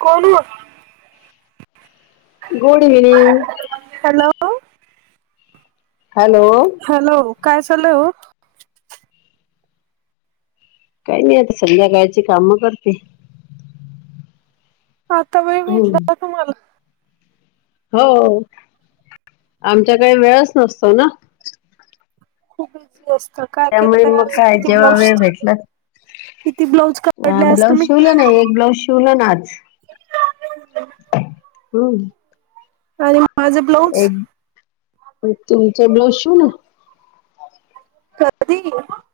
कोण [unintelligible] good evening! अ! Hello! ! Hello! Hello! काय चालय ओ? काही नाही आता संध्याकाळची काम करते. आता वेळ हम्म भेटला ना तुम्हाला? होय आमच्याकडे वेळच नसतो ना? खूप बिझी असता! नुसत काकेत त्यामुळे गळा मग अन आज काय किती जेव्हा ब्लाउज वेळ शिवल भेटला किती ब्लाऊज कट पले आज तुम्ही? तस काय नाही एक ब्लाऊज शिवला ना आज! हम्म! ! आणि माझे ब्लाऊज? तुमचे ब्लाऊज शिऊ ना! कधी? [inaudible]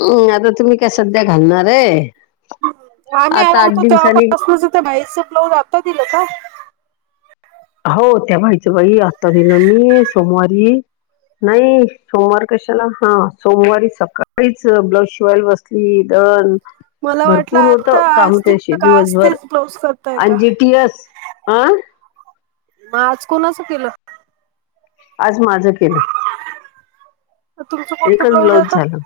हम्! आता तुम्ही कसध्या घालणार आहे? आम्ही आलो आता आठ होतो, दिवसांनी तेव्हापासूनच त्या बाईच ब्लाऊज आता दिलं का? हो. त्या बाईच, बाई. आत्ता दिलं मी, सोमवारी. नाही. सोमवार कशाला? हा, सोमवारी सकाळीच, ब्लाऊज शिवायला बस ली. दन मला वाटलं भरपूर होत, आता काम आज दिलं त्यादीवशी, का आज दिवसभर. तेच ब्लाऊज करताय का? आन जी टी एस आं? म आज कोणाचं केलं? आज माजं केलं. तुमचं कोणतं एकच ब्लाऊज आता झालं.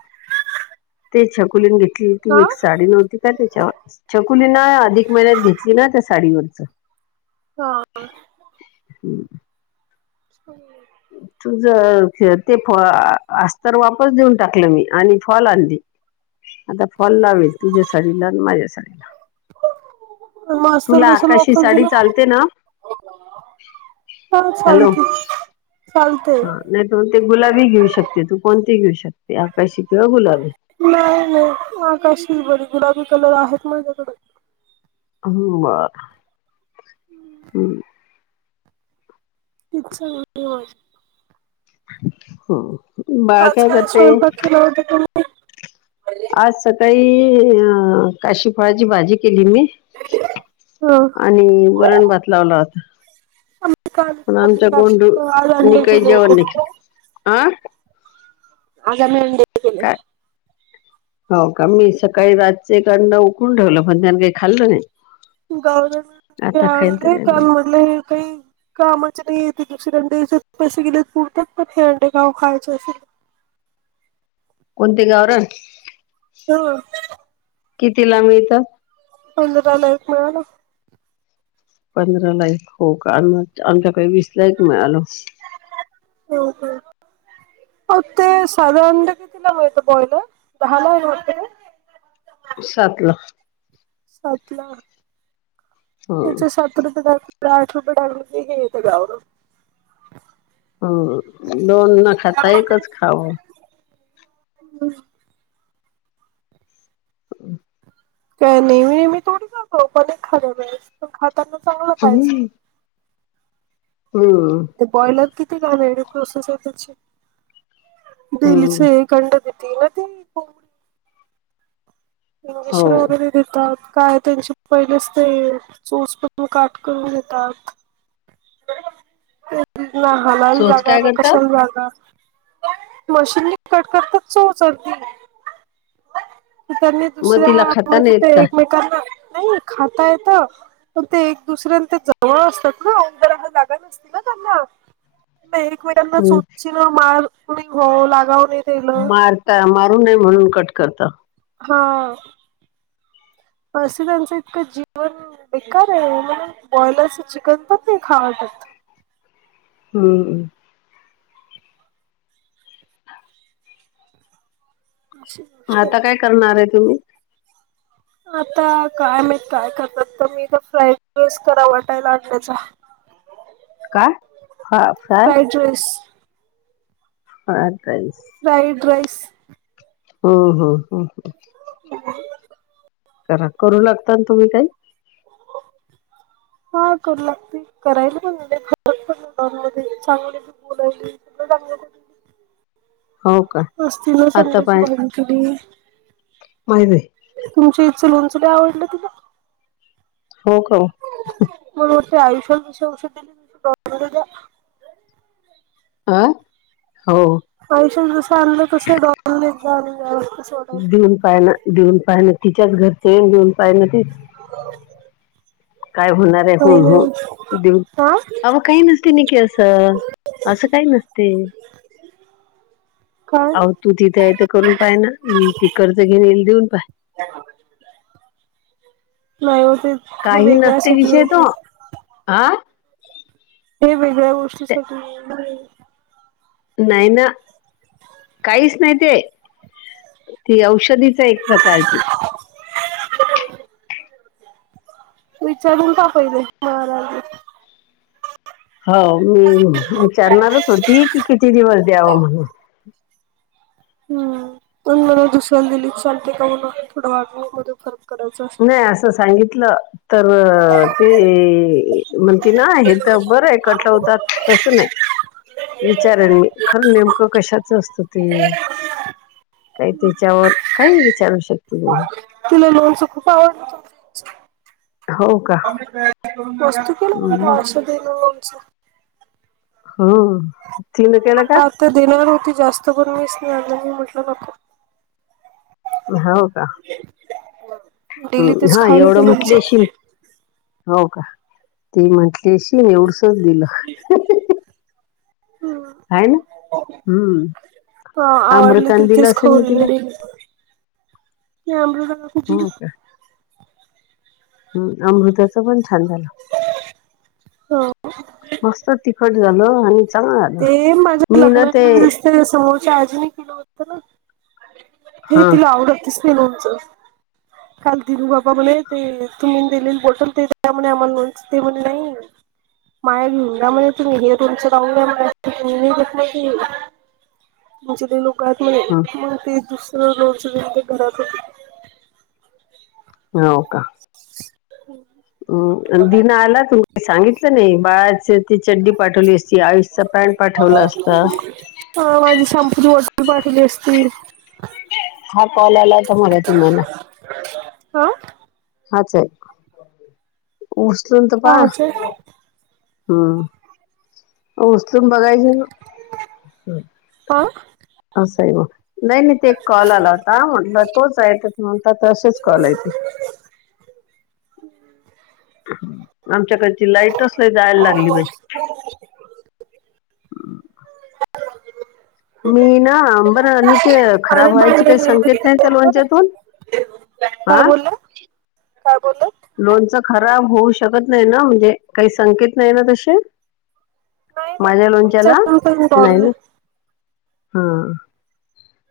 ते छकुलीने घेतली होती, हा एक साडी नव्हती का त्याच्यावरच. छकुलीन अदिक महिन्यात घेतली ना, त्या साडीवरच. हा. हम्म. [unintelligible] तुझ ते फ अ अस्तर वापस देऊन टाकलं मी. आणि फॉल आणली. आता फॉल लावील. तुझ्या साडीला न माझ्या साडीला. मग अस्तर तुला कशाला आकाशी वापस साडी दिलं चालते ना? हा, हॅलो चालती. चालतय. हा नाही, तू ते गुलाबी घेऊ शकते तू. कोणती ही घेऊ शकते. आकाशी किंवा गुलाबी. नाही, नाही. आकाशीच बरी. गुलाबी कलर आहेत माझ्याकडं. ह बरं. हम्. ते चांगलाच. हं. बाळ काय करतय? [inaudible] आज सकाळी, अ काशीफळाची भाजी केली मी. आणि वरणभात लावला होता. आम्ही काल पण खाल्ली आमच्या काशी आज गोंडूनी अंडे काय, केले जेवण होते. नाही केलं. आं. आजा मंडे. का? [inaudible] हो, का? मी सकाळी रातचे एक अंड उकडून ठेवलं. पण त्यांन काय खाल्लं नाही. गाव [unintelligible] आता खाईल तर काय माहित. म्हटलं हे काही कामाचे नाही. येते दुसरी अंडेच्या पैसे गेले पुरतात. पण हे अंडे गाव खायचे असेल. कोणते? गावरान. हा. कितीला, मिळतं? पंधराला एक मिळालं. पंधराला एक क. हो, का? आम - आमच्याकडे, वीसला एक मिळालं. ह, ह. हो, ते साधं अंड कितीला, मिळतं? बॉयलर. दहाला [unintelligible] सातला. सातला. हं, याच्या सात [unintelligible] आठ रुपये [unintelligible] येत गावरान. हं. दोन न खाता. एकच खावं. ह. हम्. काय [unintelligible] खाताना चांगलं खायचं हम [inaudible] कंड हं. [unintelligible] [inaudible] [inaudible] हो [unintelligible] काठ करून देतात केवडी लहान आही चोच जागा काय न करतात कशाल [unintelligible] मशीनने कट करतात [unintelligible] मग दुसऱ्या तिला खाता म्हणजे ते नाहीत का एकमेकांना नाही खाता येत पण ते एक दुसऱ्यान ते जवळ असतात ना [unintelligible] जागा न असती ना त्यांना नाही एक वेळांना चोचीन माारणी हो लागावणे. मारता मारू नये म्हणून कट करता हा [unintelligible] त्यांचं इतकं जीवन बेकार आहे म्हण बॉईलरचं चिकन पण नाही खाऊवाटत. हम्मम अआसो आता काय करणार आहे तुम्ही? आता काय माहित काय करतात तर मी तर फ्राईड राईस करा [unintelligible] [inaudible] काय [unintelligible] अॅड्रेस ह काईस फ्राईड राईस. हो हो ह ह ह [inaudible] करा करू लागता ना तुम्ही काही हा करू लागते करायला पण [unintelligible] [inaudible] हो का मस्त ना आता सांडग्याची पाय भाजी केली. [unintelligible] तुमची आईच लोणचं लई आवडल तिला. हो का. मला बोलते आयुष्यात [unintelligible] अ हो. पैशे जस आणलं तस [unintelligible] देऊन पाहिलं, देऊन पाहिलं तिच्याच घरचे देऊन पाहिल तीच- [inaudible] काय हूणार आहे नाही होन नाही होनऊन- हा अवं काही नसते नकी असं असं काही नसतय. काय आऊ तू तिथे आहे तर करून पाय ना ती कर्ज घेइन देऊन पाय. नाही होते ते वेगळ्यासाठी- आ हे वेगळ्या गोष्टीसाठी- नाही ना काहीच नाही ते. ती औषधीच आहे, एक प्रकारची. विचारून पाहा पहिले महाराज ला? हो मी विचारणारच होती, की किती दिवस दयावं म्हणून. हूं पण म्हन दुसऱ्या ल दिली चालते का म्हण थोडं [unintelligible] नही तर. असं सांगितलं. तर ती म्हणती ना हे त बरं आहे कटवतात तसं नाही. विचारेन मी, खरं नेमकं कशाच असतं ते? काही त्याच्यावर काही विचारू शकते [unintelligible] तीला लोनच खूप आवडत. हो का [unintelligible] हं तीन केल का? त देणार होती जास्त करून, पण मीच नाही आणल मी म्हटलं नको. हाव का. [unintelligible] हं तेच हा खायला एवढं ते म्हटली लोणचं. अशीन. हो का ती म्हंटली अशीन एवडसच दिलं. हाय ना हूं! हा आवडली तिची तिला [unintelligible] मी अमृताला हो का हूं अमृता च पण छान झालं, हो मस्त तिखट झालं आणि हा ना, ते माझ्या मी ना ते लग्नाच्या वेळेस ते समोरच्या आजीने केल होत ना, हे हा तिला आवडल. तिसनी लोणचं. काल दिनू बाबा म्हणे, ते तुम्हीन दिलेल बॉटल ते द्या म्हणे आम्हाला लोणचं, ते म्हणे नाही. माहय घीऊन जा म्हणे तुम्ही हे तुमचं राहुंद्या. [unintelligible] [unintelligible] लोणचं हं, बिन ते घरात होते. हो का! [inaudible] अ दिनं आला तुम्ही सांगितलं नाही बाळाच ती चड्डी पाठवली असती आयुष ह माझी शाम्पूची बॉटल पाठवली असती. हा कॉल आला होता म्हणे तुम्हालां? हा! हाच आहे, उचलून त पाहा. काहाचे हूं! उचलून बघायच ना, हा असं आहे मं. नाही नाही ते एक कॉल आला होता, म्हटलं तोच आहे त मग म्हणता तसेच कॉल आहे ते. आमच्या कडची लाईटच लई जायांला लागली बई. [inaudible] मी ना बर निके अरे खराब व्हायची बाई काही संकेत नाही. त्या लोंणच्यातून आ! काय बोलला काय बोले! लोणचं खराब होऊ शकत नाही ना, म्हणजे काही संकेत नाही ना तशे. नाही नाही माझ्या लोणच्याला विचारून काही नाही न. बोलले. हा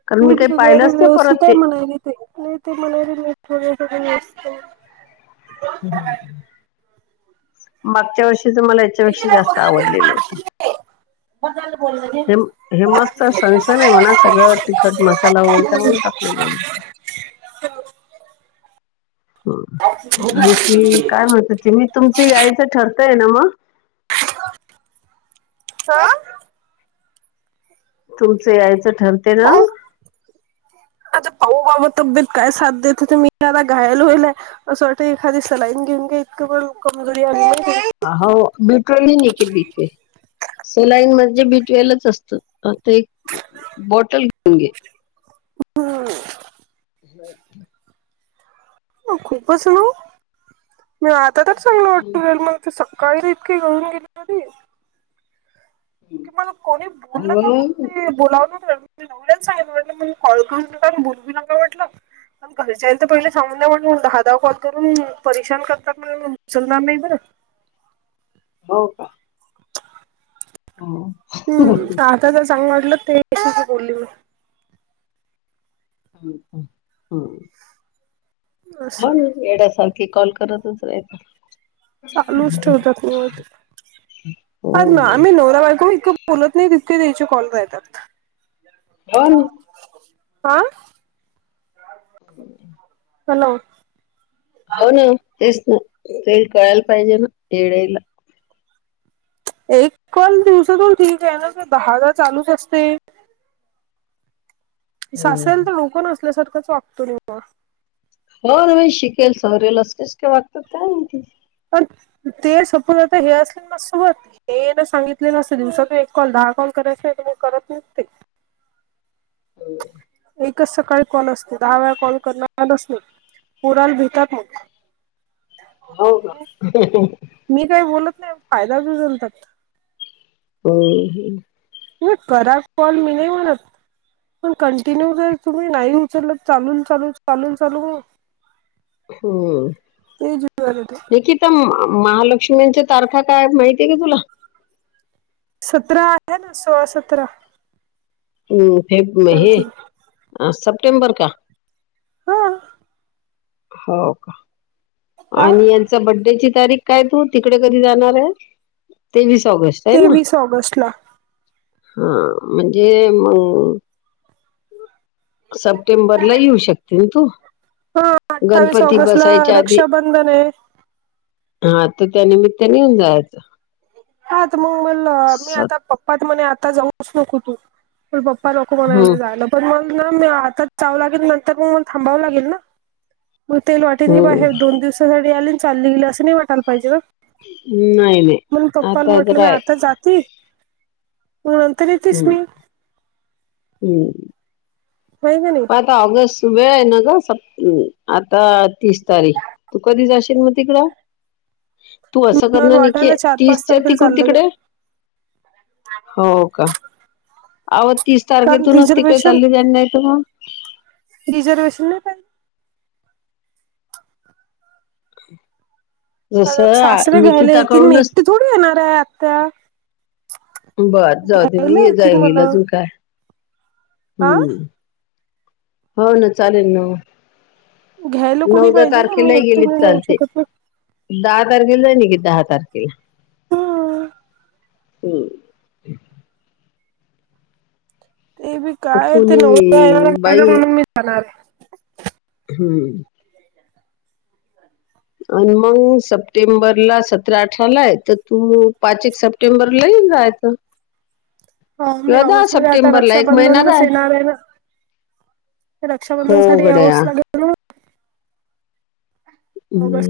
कारण मी मीठ काही वगैरे पाहिलंच नाही परत व्यवस्थित आहे ते म्हणालेत. ते नाही ते म्हणायले मीठ वगैरे थोड थोड नसतं. हम्म मागच्या वर्षीच मला याच्यापेक्षा जास्त आवडलेलं होतं. बस झालं बोलन दे हे म हे मस्त सणसण आहे म्हणा सगळं तिखट मसाला वगैरे चांगलं टाकलेलं मी. हम्म आणखी काय म्हणतं होती मी तुमचं यायचं ठरतंय ना मग? अह् तुमचं यायचं ठरते ना? आता पाहू बाबा तब्येत काय साथ देते ते मी आता घायाल होईले. असं वाटतंय एखादी सलाईन घेऊन घ्या इतकं पण कमजोरी आलेली आहे त्याच्या अ हो बिपियन की बीपे सलाईन म्हणजे बीटेल्स असतं आता एक बॉटल लिहून घे. हम्म [unintelligible] खूपच ना ओ मी आता तर चांगल वाटू राहिला मला ते सकाळची इतकं गळून गेली होती कि मला कोणी बोललं का मग म्हणून ते बोलावू नव्हत वाटतं. मी नवऱ्याला सांगितलं की बाबा मी कॉल करू नका बोलू बी नका म्हटलं. अन घरच्यांना तर पहिले सांगून द्या म्हटलं दहा दहा कॉल करून परेशान करतात म्हणलं मी उचलणार नाही बरं. हो का हम्म हम् आता जर चांगलं वाटलं ते [inaudible] बोलली मी. ह ह हम्म. असं. मग येड्यासारखे कॉल करतच रायते. चालूच ठेवतात मग आ ना आम्ही हो नवरा बायको इतकं बोलत नाही तितके त्याचे कॉल राहतात. हो नी. आं. [unintelligible] हॅलो. हो ना तेच ना ते कळायला पाहिजे ना येड्यायला. एक कॉल दिवसातून ठीक आहे ना की दहादा चालूच असते. ते सासऱ्याला तर डोक नसल्यासारखंच वागतो निव्वळ. हो ना बाई शिकेल सवरेल असं कसं काय वागतात काय माहिती. अ ते सपून आता हे असले ने माझं सोबत. हे तर सांगितले असत दिवसातून एक कॉल दहा कॉल करायचे नाही तर करत नाही ते. एक एकच सकाळी कॉल असतंय दहा वेळा कॉल करणारच नाही पोराला भितात मग. हो का? मी काही बोलत नाही फायदा उचलतात. हम् नाही करा कॉल मी नाही म्हणत पण कंटिन्यू जर तुम्ही नाही उचलंलत चालून चालून चालून चालून हम्म, ते जीवावर येते ऐकी आ महालक्ष्मीच्या तारखा काय माहितीय का तुला? सतरा आहे ना सोळा, सतरा म् फेब आय हे थिंक सप्टेंबर का? हा. हो का. का आणि यांचा बड्डेची तारीख काय तू तिकडे कधी जाणार आहे तेवीस ऑगस्ट. आहे ना तेवीस ऑगस्ट ला. हा म्हणजे मग सप्टेंबरला येऊ शकते ना तू? हा अठ्ठावीस गणपती ऑगस्ट ला बसायच्या आधी रक्षाबंधन आहे. हा तर त्यानिमित्त येऊन जायचं. हा मग मल मी स आता पप्पात म्हणे आता जाऊच नको तू. म पप्पा नको म्हणायला हम्म लागलेत जायला पण मग ना मी आताच जावं लागेल नंतर मग म थांबावं लागेल ना. तेल वाटेन की हम्म बाहेर दोन दिवसासाठी आले चालले गेल असं नाही वाटायला पाहिजे का. हम् नाही नाही आता म्हटलं तर मी आहे आता जाते मग नंतर येतेस मी. हम्. हो का नाही? आता ऑगस्ट सुभे आहे ना ग आता तीस तारीख. तू कधी जाशील मग तिकडं? तू असं मला करणार नाही [inaudible] की वाटायला चार पाच तीसच्या तारखेला तिकड चाललं ग तिकडे. [inaudible] अव तीस कारण तारखेतूनच तिकडे चालले जाणार नाही त मग. रिझर्वेेशन नाही पाहि जस आ निकिता कडूनच सोडू येणार आहे आत्या बर जाऊदे घ्यायला मीच येतील येईल मला अजून काय आ हम्म. हो ना चालेल ना घ्यायला मग नव कोणी दहा पाहिजे ना मी तारखेलाही गेले तर एकटीने जाऊ चालते. शकत नाही. दहा तारखेला निघ दहा तारखेला. हो. हम्म.. ते बी काय ते नवला येणार कुणी बाई म्हणून मी जाणार. हम्म. आणि मग सप्टेंबरला सतरा अठरा ला आहे तर तू पाच एक सप सप्टेंबरलाही येऊन जायचं. हो मी किंवा दहा ऑगस्ट मध्ये आता सप्टेंबरला एक महिना रक्षाबंधनच राय येणार आहे ना. हो रक्षाबंधन साठी गड्या यावचं लागेल ना मला हम्म. ऑगस्ट